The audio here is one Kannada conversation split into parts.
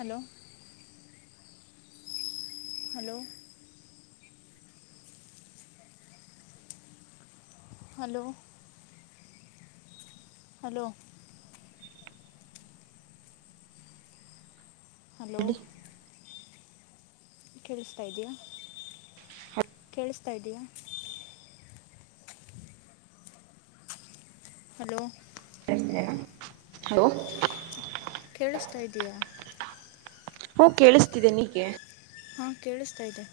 Hello. Hello.. hello.. hello.. hello. ಹೇಳಿ ಕೇಳಿಸ್ತಾ ಇದೀೆಯಾ ಕೇಳಿಸ್ತಾ ಇದೀಯಾ ಹಲೋ. ಹಲೋ. ಕೇಳಿಸ್ತಾ ಇದಯಾ ಹೋ ಕೇಳಿಸ್ತಿದೆ ನೀಗೆ ಹಾ ಕೇಳಿಸ್ತಾ ಇದೆ..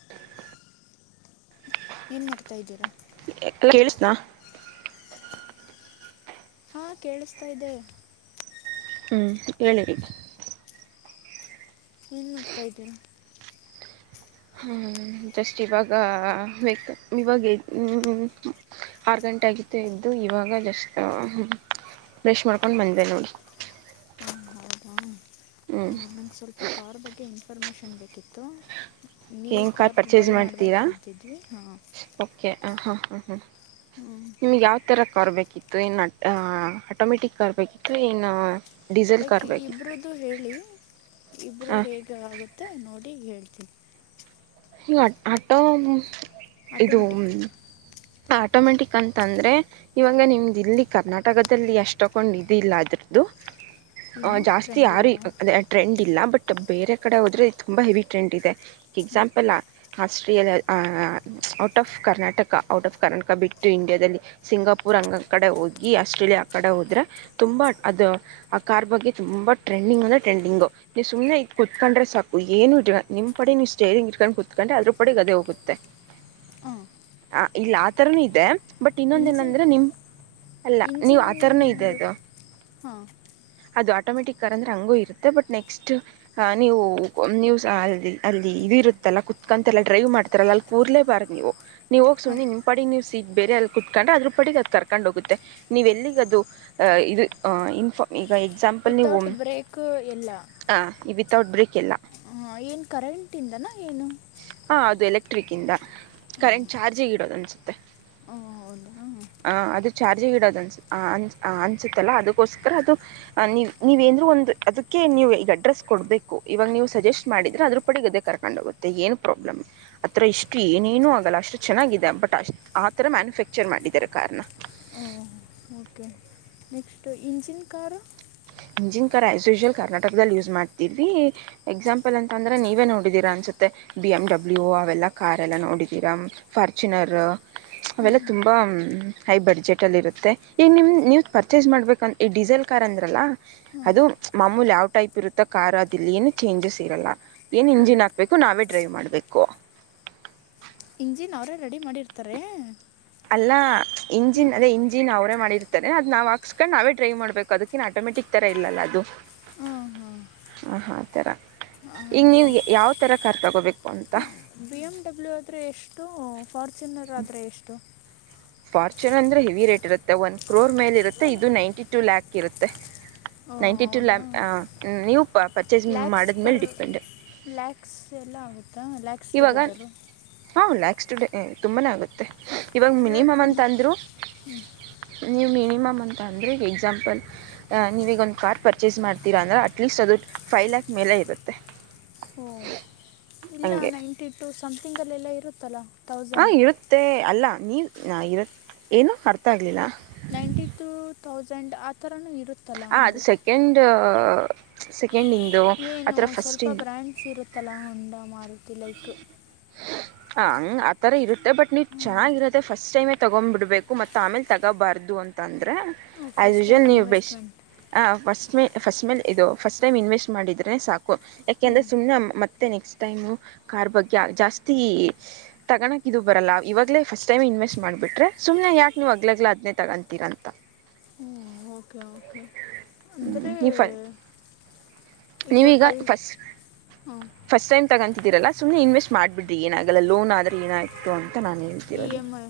ಏನು ಮಾಡ್ತಾ ಇದ್ದೀರಾ ಕೇಳಿಸನಾ ಹಾಂ ಕೇಳಿಸ್ತಾ್ದೆ ಹ್ಮ್ ಹೇಳಿರಿ ನೀನ್ ಮಾಡ್ತಾ ಇದ್ದೀರಾ ಹ್ಮ ಜಸ್ಟ್ ಇವಾಗಕ್ ಇವಾಗ ಆರ್ ಗಂಟೆ ಆಗಿತೆ ಇದ್ದು ಇವಾಗ ಜಸ್ಟ್ ಬ್ರಶ್ ಮಾಡ್ಕೊಂಡ್ ಬಂದೆ ನೋಡಿ ಹಾ ಹೌದಾ ಹ ನಂಗೆ ಸ್ವಲ್ಪ ಕಾರ್ ಬಗ್ಗೆ ಇನ್ಫಾರ್ಮೇಷನ್ ಬೇಕಿತ್ತು ನೀವು ಏನ್ ಕಾರ್ ಬೈ ಪರ್ಚೇಸ್ ಮಾಡಬೇಕು ಮಾಡ್ತೀರಾ ಅಂತಿದ್ರವಿ ಹಾಂ ಓಕೆ ಹಾಂ ಹಾಂ ಹಾಂ ಹಾಂ ಹ್ಞೂ ನಿಮ್ಗೆ ಯಾವ ಥರ ಕಾರ್ ಬೇಕಿತ್ತು ಏನು ಆಟೋಮೆಟಿಕ್ ಕಾರ್ ಬೇಕಿತ್ತು ಏನು ಡೀಸೆಲ್ ಲೈಕ್ ಕಾರ್ ಬೇಕಿತ್ತು ಇಬರುದು ಹೇಳಿ ಇಬರು ಹಾಂ ಹೇಗೆ ಆಗುತ್ತೆ ನೋಡಿ ಹೇಳ್ತೀಿ ಇ ಆಟೋ ಇದು ಆಟೋಮೆಟಿಕ್ ಆಟೋಮೆಟಿಕ್ ಅಂತಂದರೆ ಇವಾಗ ನಿಮ್ದ ಇಲ್ಲಿ ಕರ್ನಾಟಕದಲ್ಲಿ ಎಷ್ಟ್ ತಕೊಂಡ್ ಇದಿಲ್ಲ ಅದ್ರದ್ದು ಹ ಏನು ಜಾಸ್ತಿ ಟ್ರೆಂಡ್ ಯಾರ ಇಲ್ವಾ ಅದೇ ಟ್ರೆಂಡ್ ಇಲ್ಲ ಬಟ್ ಬೇರೆ ಕಡೆ ಹೋದ್ರೆ ತುಂಬಾ ಹೆವಿ ಟ್ರೆಂಡ್ ಇದೆ ಎಕ್ಸಾಂಪಲ್ ಆಸ್ಟ್ರಿಯಲ್ಲಿ out of Karnataka out of Karnataka ಬಿಟ್ಟು ಇಂಡಿಯಾದಲ್ಲಿ ಸಿಂಗಾಪುರ್ ಹಂಗ ಕಡೆ ಹೋಗಿ ಆಸ್ಟ್ರೇಲಿಯಾ ಕಡೆ ಹೋದ್ರೆ ತುಂಬಾ ಅದು ಆ ಕಾರ್ ಬಗ್ಗೆ ತುಂಬಾ ಟ್ರೆಂಡಿಂಗ್ ಅಂದೆ ಟ್ರೆಂಡಿಂಗು ನೀವು ಸುಮ್ನೆ ಇದ್ ಕುತ್ಕೊಂಡ್ರೆ ಸಾಕು ಏನು ಇ ನಿಮ್ಮ್ಡೆ ನೀವು ಸ್ಟೈಂಗ ಚಕ್ಕ್ ಕುೂತ್ಕೊಂಡೆ ಅದ್ರ ಪಡೆ ಗದೆೆ ಹೋಗುತ್ತೆ ಹಾಂ ಆ ಇಲ್ಲ ಆತರನೂ ಇದೆ ಬಟ್ ಇನ್ನೊಂದ ಇಂಜಿನ್ ಏನಂದ್ರೆ ನಿಮ್ ಅಲ್ಲ ನೀವು ಇಂಜಿನ್ ಆತರನ ಇದೆ ಇದು ಅದು ಹಾಂ ಅದು ಆಟೋಮೆಟಿಕ್ ಕರ್ ಅಂದ್ರೆ ಹಂಗೂ ಇರುತ್ತೆ ಬಟ್ ನೆಕ್ಸ್ಟ್ ಹಾ ನೀವು ನೀವು ಅ ಅಲ್ಲಿ ಇದು ಇರುತ್ತಲ್ಲಾ ಕುತ್ಕಂತೆಲ್ಲಾ ಡ್ರೈವ್ ಮಾಡ್ತಾರಲ್ಲ ಕೂರ್ಲೇ ಪೋ ನೀವ ಹೋಗಿ ಹಾಂ ಸುಮಿ ನಿ್ ಪಗ್ ನೀವು ಸೀಟ್ ಬೇರೆ ಎಲ್ಲ ಕುತ್ಕೊಂಡ್ರೆ ಅದ್ರ ಪಡೆಗ್ ಅದು ಕರ್ಕೊಂಡ್ ಹೋಗುತ್ತೆ ನೀವ ಎಲ್ಲಿಗ್ ಅದು ಇದು ಇನ್ಫ ಈಗ ಎಕ್ಸಾಂಪಲ್ ನೀವು ವಿತೌಟ್ ಬ್ರೇಕ್ ಹ ವಿತೌಟ್ ಬ್ರೇಕ್ ಎಲ್ಲ ಹ ಏನ್ ಕರೆಂಟ್ ಇಂದನಾ ಏನು ಹಾ ಅದು ಎಲೆಕ್ಟ್ರಿಕ್ ಇದ ಕರೆಂಟ್ ಚಾರ್ಜಿಗ ಇಡೋದುಂದಸ ಓಹ್ಮ್ ಹಾ ಹ ಅದು ಚಾರ್ಜಿ ಇಡೋದು ಅನ್ಸ ಅನ್ ಅನ್ಸುತ್ತಲ್ಲ ಅದಕ್ಕೋಸ್ಕರ ಅದು ನೀವು ನೀವೇಂದ್ರು ಒಂದು ಅದಕ್ಕೆ ನೀವು ಈಗ ಅಡ್ರೆಸ್ ಕೊಡ್ಬೇಕು ಇವಾಗ ನೀವು ಸಜೆಸ್ಟ್ ಮಾಡಿದ್ರೆ ಅದ್ರ ಪಡೆ ಗದ್ದೇ ಕರ್ಕೊಂಡ್ ಹೋಗುತ್ತು ಮ ಏನು ಪ್ರಾಬ್ಲಮ್ ಆ ತ್ರರ ಇಷ್ಟು ಏನೇನುೂ ಆಗೋಲ್ಲ ಅಷ್ಟು ಚೆನ್ನಾಗಿದೆ ಬಟ್ ಅಷ್ಟ ಆ ಥರ ಮ್ಯಾನುಫ್ಯಾಕ್ಚರ್ ಮಾಡಿದ್ದಾರೆ ಕಾರನ್ನ ಓ ಓಕೆ ನೆಕ್ಸ್ಟು ಇಂಜಿನ್ ಕಾರು ಹಂಜಿನ್ ಕರಐಸ್ ಯೂಶಲ್ ಕರ್ನಾಟಕದಲ್ಲಿ ಯೂಸ್ ಮಾಡ್ತರ್ವಿ ಎಕ್ಸಾಂಪಲ್ ಅಂತ ಅಂದ್ರೆ ನೀವೇ ನೋಡಿದೀರಾ ಅನ್ಸುತ್ತೆ ಬಿ ಎಮ್ ಡಬ್ಲ್ಯೂ ಅವೆಲ್ಲ ಕಾರ್ ಎಲ್ಲ ನೋಡಿದೀರಾ ಫಾರ್ಚುನರ್ ಹಾಂ ಅವೆಲ್ಲ ತುಂಬಾ ಹೈ ಬಡ್ಜೆಟಲ್ಲಿ ಇರುತ್ತೆ ಈಗ ನಿಮ ನೀವು ಪರ್ಚೇಸ್ ಮಾಡ್ಬೇಕಂತ ಈ ಡೀಸೆಲ್ ಕಾರ್ ಅಂದ್ರಲ್ಲ ಹಾಂ ಅದು ಮಾಮೂಲಿ ಯಾವ್ ಟೈಪ್ ಇರುತ್ತ ಕಾರ್ ಅದಲ್ಲಿ ಏನು ಚೇಂಜಸ್ ಇರಲ್ಲ ಏನ್ ಹಾಂ ಇಂಜಿನ್ ಹಾಕ್ಬೇಕು ನಾವೇ ಡ್ರೈವ್ ಮಾಡ್ಬೇಕು ಇಂಜಿನ್ ಅವ್ರೇ ರೆಡಿ ಮಾಡಿರ್ತಾರೆ ಅಲ್ಲ ಹಾಂ ಇಂಜಿನ್ ಅದೇ ಇಂಜಿನ್ ಅವರೇ ಮಾಡಿರ್ತಾರೆ ಅದ ನಾವು ಹಾಕ್ಸ್ಕೊಂಡು ನಾವೇ ಡ್ರೈವ್ ಮಾಡ್ಬೇಕು ಅದುಕಿ ಆಟೋಮೆಟಿಕ್ ತರ ಇಲ್ಲ ಅದು ಹ್ಮ್ ಹಾಂ ಹಾ ಆ ಥರ ಈಗ ಹಾಗೆ ನೀವು ಯಾವ ಥರ ಕಾರ್ ತೊಗೋಬೇಕು ಅಂತ ಈ ಬಿ ಎಮ್ ಡಬ್ಲ್ಯೂ ಆದ್ರೆ ಎಷ್ಟು ಫಾರ್ಚುನರ್ ಆದ್ರೆ ಎಷ್ಟು ಫಾರ್ಚುೂನ್ ಅಂದರೆ ಹೆವಿ ರೇಟ್ ಇರುತ್ತೆ ಒನ್ ಕ್ರೋರ್ ಮೇಲೆ ಇರುತ್ತೆ ಇದು ನೈಂಟಿ ಟೂ ಲ್ಯಾಕ್ ಇರುತ್ತೆ ಓ ನೈಂಟಿ ಟು ಲ್ಯಾ ಹೌದಾ ನೀವು ಪರ್ಚೇಸ್ ಲ್ಯಾಕ್ಸ್ ಮಾಡಿದ್ಮೇಲೆ ಪರ್ ಡಿಪೆಂಡ್ ಲ್ಯಾಕ್ಸ್ ಎಲ್ಲ ಆಗುತ್ತಾ ಲ್ಯಾಕ್ಸ್ ಇವಾಗ ಟುಗೆದರು ಹಾಂ ನೆಕ್ಸ್ಟ್ ಡೇ ತುಂಬಾ ಆಗುತ್ತೆ ಇವಾಗ ಲೈಕ್ ಮಿನಿಮಮ್ ಅಂತಂದರು ನೀವು ಮಿನಿಮಮ್ ಅಂತಂದರೆ ಈಗ ಎಕ್ಸಾಂಪಲ್ ನೀವೀಗೊಂದು ಕಾರ್ ಪರ್ಚೇಸ್ ಮಾಡ್ತೀರಾ ಅಂದ್ರೆ ಅಟ್ಲೀಸ್ಟ್ ಅದು ಫೈ ಲ್ಯಾಕ್ ಮೇಲೆ ಇರುತ್ತೆ ಓಹ ಇಲ್ಲ ಹಂಗೆ ನೈಂಟಿ ಟು ಸಮಥಿಂಗಲ್ಲೆಲ್ಲ ಇರುತ್ತಲ್ಲ ಹಾಂ ತೌಸಂಡ್ ಇರುತ್ತೆ ಅಲ್ಲ ನೀವು ಇರ ಏನು ಅರ್ಥ ಆಗ್ಲಿಲ್ಲ ನೈಂಟಿ ಟು ತೌಸಂಡ್ ಆ ಥರನೂ ಇರುತ್ತೆ ಹ ಅದು ಸೆಕೆಂಡ್ ಸೆಕೆಂಡ್ ಇ ಏನು ಸ್ವಲ್ಪ ಬ್ರ್ಯಾಂಡ್ಸ್ ಇರುತ್ತಲ್ಲ ಹೋಂಡಾ ಮಾರುತಿ ಲೈಕ್ ಹ ಹಂಗ್ ಆತರ ಇರುತ್ತೆ ಬಟ್ ನೀವು ಹ್ಞೂ ಚೆನ್ನಾಗಿರತ್ತೆ ಫಸ್ಟ್ ಟೈಮ್ೇ ತಗೊಂಡ್ ಬಿಡ್ಬೇಕು ಮತ್ತ ಆಮೇಲೆ ತಗೋಬಾರ್ದು ಅಂತ ಅಂದ್ರೆ ಐ ಫಸ್ಟ್ ಟೈಮ್ ಯಶಲ್ ನೀವು ಬೆಸ್ ಇನ್ವೆಸ್ಟ್ಮೆಂಟ್ ಫಸ್ಟ್ ಮೇ ಫಸ್ಟ್ ಮೇಲೆ ಇದು ಫಸ್ಟ್ ಟೈಮ್ ಇನ್ವೆಸ್ಟ್ ಮಾಡಿದರೆ ಸಾಕು ಹ್ಞೂ ಯಾಕೆಂದ್ರೆ ಸುಮ್ ಮತ್ತೆ ನೆಕ್ಸ್ಟ್ ಟೈಮು ಕಾರ್ ಬಗ್ಗೆ ಜಾಸ್ತಿ ತಗೋಕಕ್ಿದದು ಬರಲ್ಲ ಇವಾಗೇ ಫಸ್ಟ್ ಟೈಮ ಇನ್ವೆಸ್ಟ್ ಮಾಡಿಬಿ್ರೆ ಸುಮನೆ ಯಕಕ್ ನೀವು್ಗ್ಲಗ್ಲ ಅದನೇ ತಗೊತೀರ ಅಂತ ಹ್ಞೂ ಓಕೆ ಓಕೆ ಅಂದರೆ ನೀವು ಫ ಈಗ ನೀವೀಗ ಕಲ್ ಫಸ್ಟ್ ಹ್ಞ ಫಸ್ಟ್ ಟೈ್ ತಗೊಂತಿದ್ದರಲ್ಲ ಸಮ್ಮ ಇವೆಸ್ಟ್ ಮಾಡಬಿಡಿಿ ಏನಲ್ಲ ಲೋ ಆದರೆ ಏನಾಯಿತ ಅಂತಾನು ಇ ಹೇಳತಿ ಎಮ್ ಐ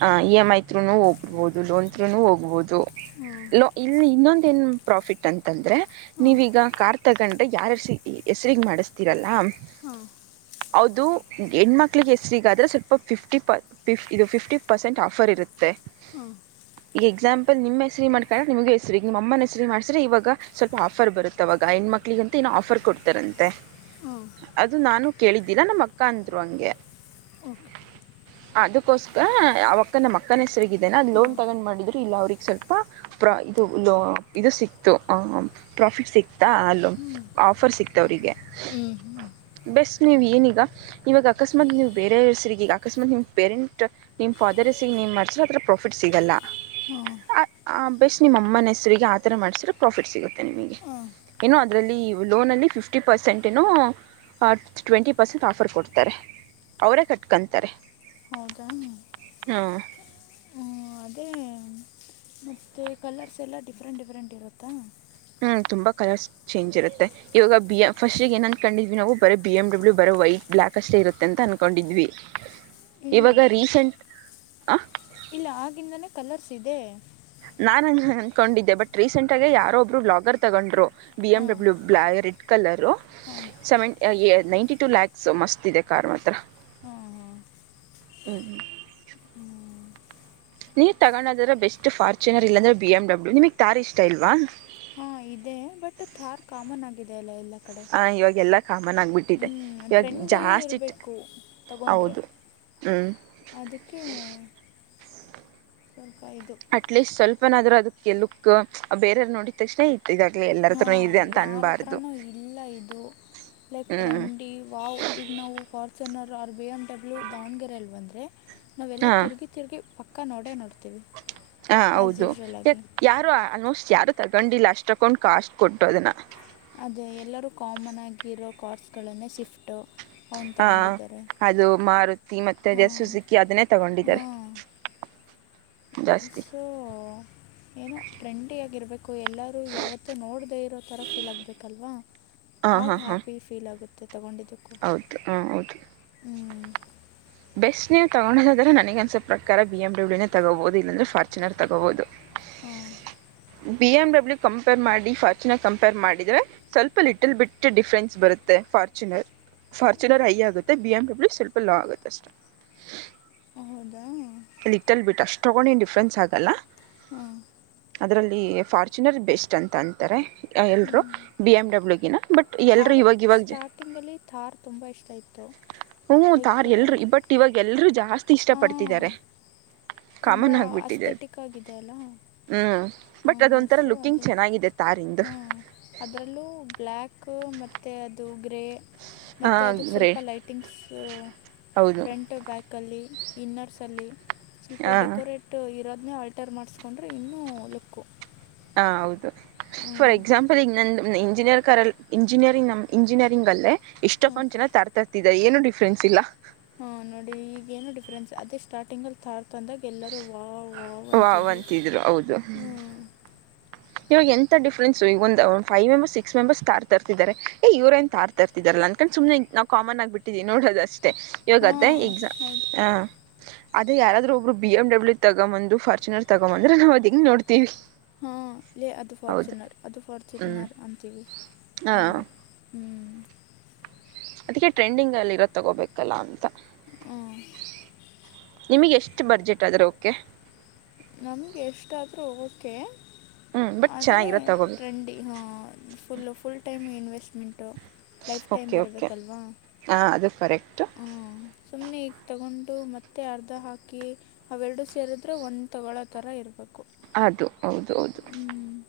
ಹ ಇ ಎಮ್ ಐ ತ್ರೂನು ಹೋಗ್ಬಹುದು ಲೋನ್ ತ್ರೂನು ಹೋಗ್ಬಹದು ಹಾ ಇಲ್ಲಿ ಇನ್ನೊಂದ ಏನು ಪ್ರಾಫಿಟ್ ಅಂತಂದ್ರೆ ಹಾಂ ನೀವೀಗ ಯಾರ್ ತಗೊಂಡ್ರೆ ಯಾರಾರ್ಸ ಹೆಸ್ರಗ್ ಮಾಡಸ್ತಿರಲ್ಲಾ ಹಾಂ ಹೌದು ಹೆಣ್ಮಕ್ಳಿಗೆ ಹೆಸ್ರಗಾದ್ರೆ ಸ್ವಲ್ಪ ಫಿಫ್ಟಿ ಪ ಫಿಫ ಇದು ಫಿಫ್ಟಿ ಪರ್ಸೆಂಟ್ ಆಫರ್ ಇರುತ್ತೆ ಹಾಂ ಈಗ ಎಕ್ಸಾಂಪಲ್ ನಿಮ್ಮ ಹೆಸರು ಮಾಡ್ಕೊಂಡಣ ನಿಮಗೆ ಹೆಸರಿ ನಿಮ್ಮನ ಹೆಸರು ಮಾಡಸ್ರರಿ ಇವಾಗ ಸ್ವಲ್ಪ ಆಫರ್ ಬರುತ್ತೆ ಅವಾಗ ಹೆಣ್ಣು ಮಕ್ಳಿಗಂತೂ ಇನ್ನೂ ಆಫರ್ ಕೊಡ್ತಾರಂತೆ ಹಾಂ ಅದು ನಾನು ಕೇಳಿದ್ದೀರ ನಮ್ಮ ಅಕ್ಕ ಅಂದ್ರು ಹಂಗೆ [unintelligible] ಅದಕ್ಕೋಸ್ಕ ಯಾವಕ್ಕ ನಮ್ಮ ಅಕ್ಕನ ಹೆಸರಿಗಿದ್ದಾನ ಅ ಹಾಂ ಲೋನ್ ತಗೊಂಡ್ ಮಾಡಿದ್ರರು ಇಲ್ಲ ಅವ್ರಿಗೆಗ್ ಸ್ವಲ್ಪ ಇದು ಇದು ಸಿಕ್ತು ಪ್ರಾಫಿಟ್ ಸಿಕ್ತ ಾ ಅಲ್ಲೋ ಹ್ಞೂ ಆಫರ್ ಸಿಕ್ತ ಅವ್ರಿಗೆ ಹ್ಞೂ ಹ್ಞೂ ಬೆಸ್ಟ್ ನೀವ್ ಏನೀಗ ಇವಾಗ ಅಕಸ್ಮಾತ್ ನೀವು್ ಬೇರೆ ಹೆಸರಿಗೆ ಈಗ ಅಕಸ್ಮಾತ್ ನಿಮ್ ಪೇರೆಂಟ್ ನಿಮ್ಮ ಫಾದರಸಗ ನೀವು ಮಾಡರ್ಸ್ರ ಹದತ್ರರ ಪ್ರಾಫಿಟ್ ಸಿಗಲ್ಲ ಹಾಂ ಬೆಸ್ಟ್ ನಿಮ್ಮ ಅಮ್ಮನ ಹೆಸರಿಗೆ ಆ ಥರ ಮಾಡ್ಸ್ರೆ ಪ್ರಾಫಿಟ್ ಸಿಗುತ್ತೆ ನಿಮಗೆ ಹಾಂ ಏನೋ ಅದ್ರಲ್ಲಿ ಲೋನ ಅಲ್ಲಿ ಫಿಫ್ಟಿ ಪರ್ಸೆಂಟ್ ಏನೋ ಟ್ವೆಂಟಿ ಪರ್ಸೆಂಟ್ ಆಫರ್ ಕೊಡ್ತಾರೆ ಅವರೇ ಕಟ್ಕೊತಾರೆ ಹೌದಿ ಹಾ ಅದೇ ಮತ್ತು ಕಲರ್ಸ್ ಎಲ್ಲ ಡಿಫ್ರೆಂಟ್ ಡಿಫ್ರೆಂಟ್ ಇರುತ್ತಾ ಹ್ಞ ತುಂಬ ಕಲರ್ಸ್ ಚೇಂಜ್ ಇರುತ್ತೆ ಇವಾಗ ಬಿ ಎ ಫಸ್ಟ್ ಏನನ್ ಕೊಂಡಿದ್ ನಾವು ಬ ಬಿ ಎಮ ಡಬ್ಲ್ಯ ಬರ ವೈಟ್ ಬ್ಲ್ಾಕ್ಷ್ಟೇ ಇರುತ್ತ ಅಂದನ್ಕೊಂಡಿದ್ವಿ [unintelligible] ಇವಾಗ ರೀಸೆಂಟ್ ಹ ಇಲ್ಲ ಆಗಿಂದನೇ ಕಲರ್ಸ್ ಇದೆ ನಾನು ಅನ್ಕೊಂಡಿದ್ದೆ ಬಟ್ ರೀಸೆಂಟ್ಗ ಯಾರೊಬ್ರು ಬ್ಲಾಗರ್ ತಗೊಂಡ್ರು ಬಿ ಎಮ್ ಹಾಂ ಡಬ್ಲ್ಯೂ ಬ್ ರೆಡ್ ಕಲರು ಹಾಂ ಸೆವೆಂ ನೈಂಟಿ ಟು ಲ್ಯಾಕ್ಸ್ ಮಸ್ತ್ ಇದೆ ಕಾರ್ ಮಾತ್ರ ಹಾ ಹಾ ಹ್ಮ್್ಮ ನೀರ್ ತಗೋದ್ರ ಬೆಸ್ಟ್ ಫಾರ್ಚುನರ್ ಇಲ್ಲಂದ್ರ ಬಿ ಎಮ್ ಡಬ್ಲ್ಯೂ ನಿಮಗ್ ತಾರ್ ಇಷ್ಟ ಇಲ್ವಾ ಹಾಂ ಇದೆ ಬಟ್ ಥಾರ್ ಕಾಮನ್ ಆಗಿದೆ ಅಲ್ಲ ಎಲ್ಲ ಕಡೆ ಹಾಂ ಇವಾಗೆಲ್ಲ ಕಾಮನ್ಾಗಿಿಬಿಟ್ಟಿದೆ ಹ್ಞೂ ಟ್ರೆಂಡೇ ಇರಬೇಕು ತಗೊಂಡ್ರೆ ಹೌದು ಹ್ಮ್ ಅದಕ್ಕೆ ಸ್ವಲ್ಪ ಇದು ಅಟ್ ಲೀಸ್ಟ್ ಸ್ವಲ್ಪನಾದ್ರು ಅದಕ್ಕೆ ಲುಕ್ ಬೇರೆಯವರು ನೋಡಿದ ತಕ್ಷಣ ಈಗಾಗ್ಲಿ ಎಲ್ಲ ಹಾ ಯಾರ ಹತ್ರನೂ ಇಲ್ಲ ಇದು ಹ್ಮ್ ಇಲೆಕ್ಟ್ರಂಡಿ ವಾವ್ ಈಗ ನಾವು Fortuner or B M W ದಾವಣಗೆರೆೆಯಲ್ಲಿ ಬಂದ್ರೆ ನಾವ್ಲ್ಲ ಹಾ ತಿರುಗಿ ತಿರುಗಿ ಪಕ್ಕ ನೋಡೇ ನೋಡ್ತೀವಿ ಹಾ ಹ ಹೌದು ಜೀಡ್ರಲ್ಲಾಗಿ ಯಾಕ್ ಯಾರು ಆಲ್ಮೋಸ್ಟ್ ಯಾರು ತಗೊಂಡಿಲ್ಲ ಅಷ್ಟು ತಕ್ಕೊಂಡು ಕಾಸ್ಟ್ ಕೊಟ್ಟು ಅದನ್ನು ಅದೇ ಎಲ್ಲರೂ ಕಾಮನ್ ಆಗಿ ಇರೋ ಕಾರ್ಸ್ಗಳನ್ನೇ ಶಿಫ್ಟು ಅವನು ಹಾ ತಗೊಂಡಿದ್ದಾರೆ ಅದು ಮಾರುತಿ ಮತ್ತೆ ಅದ ಹಾಂ ಸುಸುಕಿ ಅದನ್ನೇ ತಗೊಂಡಿದ್ದಾರೆ ಹಾಂ ಜಾಸ್ತಿ ಸೊ ಏನೋ ಟ್ರೆಂಡಿಯಾಗಿರಬೇಕು ಎಲ್ಲರೂ ಯಾವತ್ತೂ ನೋಡದೇ ಇರೋ ಥರ ಫೀಲ್ ಆಗಬೇಕಲ್ವಾ ಹಾ ಆಗ ಹಾ ಹಾ ಹ್ಯಾಪಿ ಫೀಲ್ ಆಗುತ್ತೆ ತಗೊಂಡಿದ್ದಕ್ಕೂ ಹೌದು ಹಾ ಹೌದು ಹ್ಮ್ ಬೆಸ್ಟ್ ನೀವು ತಗೋದಾದ್ರೆ ನನಗ ಒಂದಸವಪ ಪ್ರಕಾರ ಬಿ ಎಮ ಬ್ಲ್ಯೂನ ತಗೋಬಹುದು ಇಲ್ಲಂದ್ರೆ ಾರ್ಚುನರ್ ತಗೋಬಹುದು ಹಾ ಬಿ ಎಮ್ ಡಬ್ಲ್ಯೂ ಕಂಪೇರ್ ಮಾಡಿ ಫಾರ್ಚುನರ್ ಕಂಪೇರ್ ಮಾಡಿದರೆೆ ಸ್ವಲ್ಪ ಲಿಟ್ಲ್ ಬಿಟ್ಟು ಡಿಫ್ರೆನ್ಸ್ ಬರುತ್ತೆ ಫಾರ್ಚುನರ್ ಫಾರ್ಚುನರ್ ಐ ಆಗುತ್ತೆ ಬಿ ಎಮ್ ಡಬ್ಲ್ಯೂ ಸ್ವಲ್ಪ ಲೋ ಆಗುತ್ತೆಷ್ಟೆ ಹೌದಾ ಅಲ್ಲಿ ಇಟ್ಟಲ್ಲಿ ಬಿಟ್ಟು ಅಷ್ಟೊಗೊಂಡ ನೀ ಡಿಫ್ರನ್ಸ್ ಆಗಲ್ಲ ಹ್ಮ್ ಅದರಲ್ಲಿ ಫಾರ್ಚುನರ್ ಬೆಸ್ಟ್ ಅಂತ ಅಂತಾರೆ ಹ್ಞೂ ಎಲ್ಲರೂ ಬಿ ಎಮ್ ಡಬ್ಲ್ಯೂಗಿನ ಬಟ್ ಎಲ್ಲರೂ ಥಾರ್ ಇವಾಗ ಇವಾಗ ಜ ಸ್ಟಾರ್ಟಿಂಗಲ್ಲಿ ಥಾರ್ ತುಂಬ ಇಷ್ಟ ಇತ್ತು ಹ್ಞೂ ಲೈಕ್ ತಾರ್ ಎಲ್ಲರೂ ಅದು ಬಟ್ ಇವಾಗ ಎಲ್ಲರರುೂ ಜಾಸ್ತಿ ಇಷ್ಟ ಪಡ್ತಿದ್ದಾರೆ ತುಂಬಾ ಅಸ್ಥೆಟಿಕ್ ಆಗಿದೆ ಅಲ್ಲಾ ಹ್ಮ್ ಬಟ್ ಅದ ಒಂಂತರ ಲುಕಿಂಗ್ ಚೆನ್ನಾಗಿದೆ ತಾರಿಂದು ಹಾಂ ಅದರಲ್ಲೂ ಬ್ಯಾಕ್ ಮತ್ತು ಅದು ಗ್ರೇ ಮತ್ತೆ ಹಾಂ ಅದಕ್ ರೇ ಸ್ವಲ್ಪ ಲೈಟಿಂಗ್ಸ್ ಹೌದು ಫ್ರಂಟ್ ಬ್ಯಾಕ್ ಲ್ಲಿ ಇನ್ನರ್ಸ್ ಅಲ್ಲಿ ಸ್ವಲ್ಪ ಹಾಂ ಡೆಕೋರೇಟ್ ಬಟ್ ಇರೋದನೇ ಆಲ್ಟರ್ ಮಾಡಿಸ್ಕೊಂಡ್ರೆ ಇನ್ನೂ ಲುಕ್ಕು ಹ ಹೌದು ಹ್ಞೂ ಫಾರ್ ಎಕ್ಸಾಂಪಲ್ ಈಗ ನಂದು ಇಂಜಿನಿಯರ್ ಕಲ್ ಇಂಜಿನಿಯರಿಂಗ್ ನಮ್ ಇಂಜಿನಿಯರಿಂಗ್ ಅಲ್ಲೇ ಹಾಂ ಇಷ್ಟೊಕ್ಕಂ ಜನ ತರತರ್ತಿದ್ದಾರೆ ಏನು ಡಿಫ್ರೆನ್ಸ್ ಇಲ್ಲ ಹಾ ನೋಡಿ ಈಗ ಏನು ಡಿಫ್ರೆನ್ಸ್ ಅದೇ ಸ್ಟಾರ್ಟಿಂಗ್ ಅಲ್ಲಿ ತಾರ್ತಂದಾಗ ಎಲ್ಲರೂ ವ ವ್ ವ್ಂತಿದ್ರು ಹೌದು ಇವಾಗ ಎಂತ ಡಿಫ್ರನ್ಸ್ ಈ ಒಂದಂದು ಫೈವ್ೆಂಬರ್ ಸಿಕ್ಸ್ ಮೆಂಬರ್ಸ್ ತಾರ್ ತರ್ತಿದಿದ್ದಾರೆ ಇವ್ರೇನ್ ತ ರ್ತಿದಾರಲ್ಲ ಅನ್ಕೊಂಡು ಸುಮ್ಮನೆ ನಾವವು ಕಾಮನ್ ಆಗ್ಿಬಿಟ್ಟಿದೀವಿ ನೋಡೋದಷ್ಟೇ ಯವಾಗಾದ ಹಾಂ ಎಕ್ಸಾಮ ಹೌದು ಹ ಅದ ಯಾರಾದ್ರ ಒಬ್ರು ಬಿ ಎ ಡಬ್ಲ್ಯ ತಗೊಂಬಂದು ಾರ್ಚುನರ್ ತಗೊಂಬಂದ್ರ ನವು ಅದಿಂಗ ನೋಡ್ತೀವಿ ಹಾಂ ಲೇ ಅದು ಹೌದು ಫಾರ್ಚುನರ್ ಅದು ಹ್ಮ್ ಫಾರ್ಚುನರ್ ಅಂತೀವಿ ಹಾ ಹಾಗೆ ಹ್ಮಞ ಅದಕ್ಕೆ ಟ್ರೆಂಡಿಂಗ್ ಅಲ್ಲಿ ಇರೋ ತಗೋಬೇಕಲ್ಲ ಅಂತ ಹ ನಿಮಗೆ ಎಷ್ಟ ಬಡ್ಜೆಟ್ ಆದ್ರೆ ಓಕೆ ನಮ್ಗೆ ಎಷ್ಟಾದ್ರೂ ಓಕೆ ಹ್ಮ್ ಬಟ್ ಆದರೆ ಚೆನ್ನಾಗಿರೋ ತಗೋಬೇಕು ಟ್ರೆಂಡಿ ಹ full full time investment life time okay okay ಬರಬೇಕಲ್ವಾ ಹಾ ಅದು ಕರೆಕ್ಟ್ ಹ್ಞ ಸುಮ್ಮನೆ ಈಗ ತಗೊಂಡು ಮತ್ತೆ ಅರ್ಧ ಹಾಕಿ ಅವೆರಡು ಸೇರಿದ್ರೆ ಒಂದು ತಗೊಳ್ಳೋ ಥರ ಇರಬೇಕು ಅದು ಹೌದು ಹೌದು ಹ್ಞೂ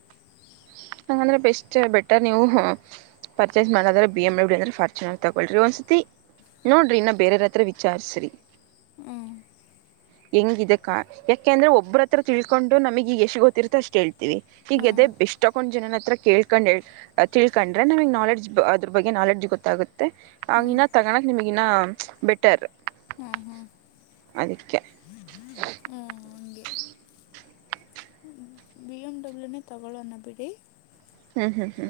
ಹಂಗಂದ್ರೆ ಬೆಸ್ಟ್ ಬೆಟರ್ ನೀವು ಪರ್ಚೇಸ್ ಮಾಡದ್ರೆ ಬಿ ಎಂ ಬಿ ಅ್ರೆ ಫರ್ಚ ಮಾಡ ತಗಳ್ರಿ ಒಂದ್ಸತಿ ನೋಡ್ರಿ ನಾ ಬೇರೆಯರ ಹತ್ರ ವಿಚಾರಸ್ರಿ ಹ್ಮ್ ಹೆಂಗಿದೆಕ್ಕಾ ಯಾಕೆಂದ್ರೆ ಒಬ್ಬ್ರ ಹತ್ರ ತಿಳ್ಕೊಂಡು ನಮಗಗೆ ಎಷ್ಟು ಗೊತ್ತಿರ್ತೋ ಅಷ್ಟು ಹೇಳ್ತೀವಿ ಹ್ಞೂ ಹ್ಞೂ ಹೀಗದ ಬೆ ಇ ತೊಕೊಂಡ್ ಜನ ಹತ್ರ ಕಳ್ಕೊಂಡ್ ತಿಳ್ಕೊಂಡ್ರೆ ನಮಗ್ ನಾಲೆಜ್ ಅದ್ರ ಬಗ್ಗೆ ನಾಲೆಡ್ಜ್ ಗೊತ್ತಾಗುತ್ತೆ ಮತ್ತ ಹ್ಞೂ ಆಂಗ ಇನ್ನ ತಗಣಕ್ ನಿಮಗನ್ನ ಬೆಟರ್ ಹ್ಮ್ ಹಾ್ ಅದಕ್ಕೆ ಹಗೆ ಹ್ಮ್ ಬಿಎಮಂಡಡಬ್ಲ್ಯೂನೇ ತಗೊೊಳ್ಳೋ ಅನ್ನ ಬಿಿಡಿ ಹ್ಮ್ ಹ್ಮ್ ಹ್ಮ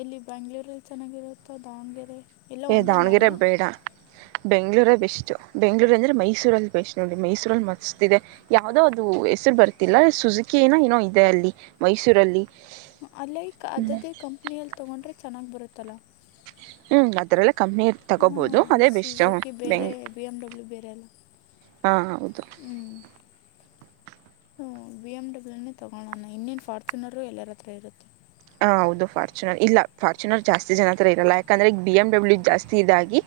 ಇಲ್ಲಿ ಬೆಂಗ್ಳೂರಲ್ಲಿ ಚೆನ್ನಾಗಿರುತ್ತೋ ದಾವಣಗೆರೆ ಎಲ್ಲ ಒಂದೇ ದಾವಣಗೆ ಮಾಲ್ನ ರೆಬ್ಬ ಡ ಬೆಂ್ಳೂರ ಬೆಸ್ು ಬೆಂಗ್ಳೂರು ಅಂದರೆ ಮೈಸೂರಲ್ಲಿ ಬೆಸ್ಟ್ ನೋಡಿರಿ ಮೈಸೂರಲ್ಲಿ ಮಸ್ತ ಇಿದೆ ಯಾವ್ದೋ ಅದು ಹೆಸರು ಬರ್ತಿಲ್ಲ ಸುಜುಕಿನ ಏನೋ ಇದೆ ಅಲ್ಲಿ ಮೈಸೂರಲ್ಲಿ ಲೈಕ್ ಹ್ಞೂ ಅದ್ದೇ ಕಂಪ್ನಿಯಲ್ಲಿ ತೊಗೊಂಡ್ರೆ ಚೆನ್ನಾಗಿ ಬರುತ್ತಲ್ಲ ಹ್ಞೂ ಅ ಥರಲ್ಲ ಕಮ್ಮನಿ ತಗೋಬೋದು ಹಾಂ ಅದೇ ಬೆಸ್ಟು ಸುಜುಕಿ ಬೆಂ ಬೇರೆ ಬಿ ಎಮ್ ಡಬ್ಲ್ಯೂ ಬೇರೆ ಅಲ್ಲ ಹಾ ಹೌದು ಸೊ ಬಿ ಎಂ ಡಬ್ಲ್ೂ ತಗೋಣ ಇನ್ನೇನ್ ಫಾರ್ಚುನರ್ ಎಲ್ಲರ ಹತ್ರ ಇರುತ್ತೆ ಹ ಹೌದು ಫಾರ್ಚುನರ್ ಇಲ್ಲ ಫಾರ್ಚುನರ್ ಜಾಸ್ತಿ ಜನ ಹತ್ರರಲ್ಲ ಯಾಕಂದ್ರೆ ಬಿ ಎಮ ಡಬ್ಲ್ಯ ಜಾಸ್ತಿ ಇದಾಗಿ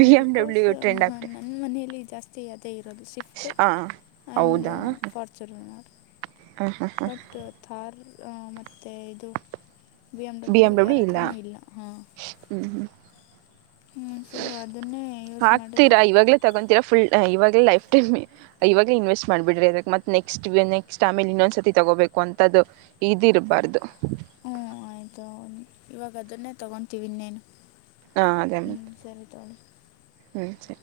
B M because W trend ಆಗ್ಬಿಟ್ಟೆ ನನ್ನ ಮನೆಯಲ್ಲಿ ಜಾಸ್ತಿ ಅದೇ ಇರೋದು ಶಿಫ್ಟು ಹಾಂ ಹೌದಾ ಚರ್ಾರ್ ಹಾಂ ಹಾಂ ಹಾಂ ಬಟ್ ಥಾರ್ ಮತ್ತು ಇದು ಬಿ ಎಮ್ ಡಬ್ಲ್ಯೂ ಯಾರ ಹತ್ರನೂ ಇಲ್ಲ ಹಾಂ ಹ್ಮ್ ಹ್ಮ್ ಹ್ಮ ಸೊ ಅದನ್ನೇ ಯೂಸ್ ಮಾಡಿದವಿ ತಗೊಂತಿರಾ ಫುಲ್ ಇವಾಗ ಲೈಫ್ ಟೈಮ್ ಇವಾಗಲ ಇನ್ವೆಸ್ಟ್ ಮಾಡ್ಬಿ್ರಿ ಇದ ಮತ್ತ ನೆಕ್ಸ್ಟ್ ನೆಸ್ಟ್ ಆಮೇಲೆ ಇನ್ನೊಂದ್ ಸತಿ ತಗೋಬೇಕು ಅಂತದು ಇದಿರಬಾರ್ದು ಹ್ಮಞ ಆಯ್ತು ಇವಾಗ ಅದನ್ನೇ ತಗೊತೀವಿನ್ ನೇನು ಹ್ಮ್ ಸರಿ ತಳಿ ಹ್ಞ ಸರಿ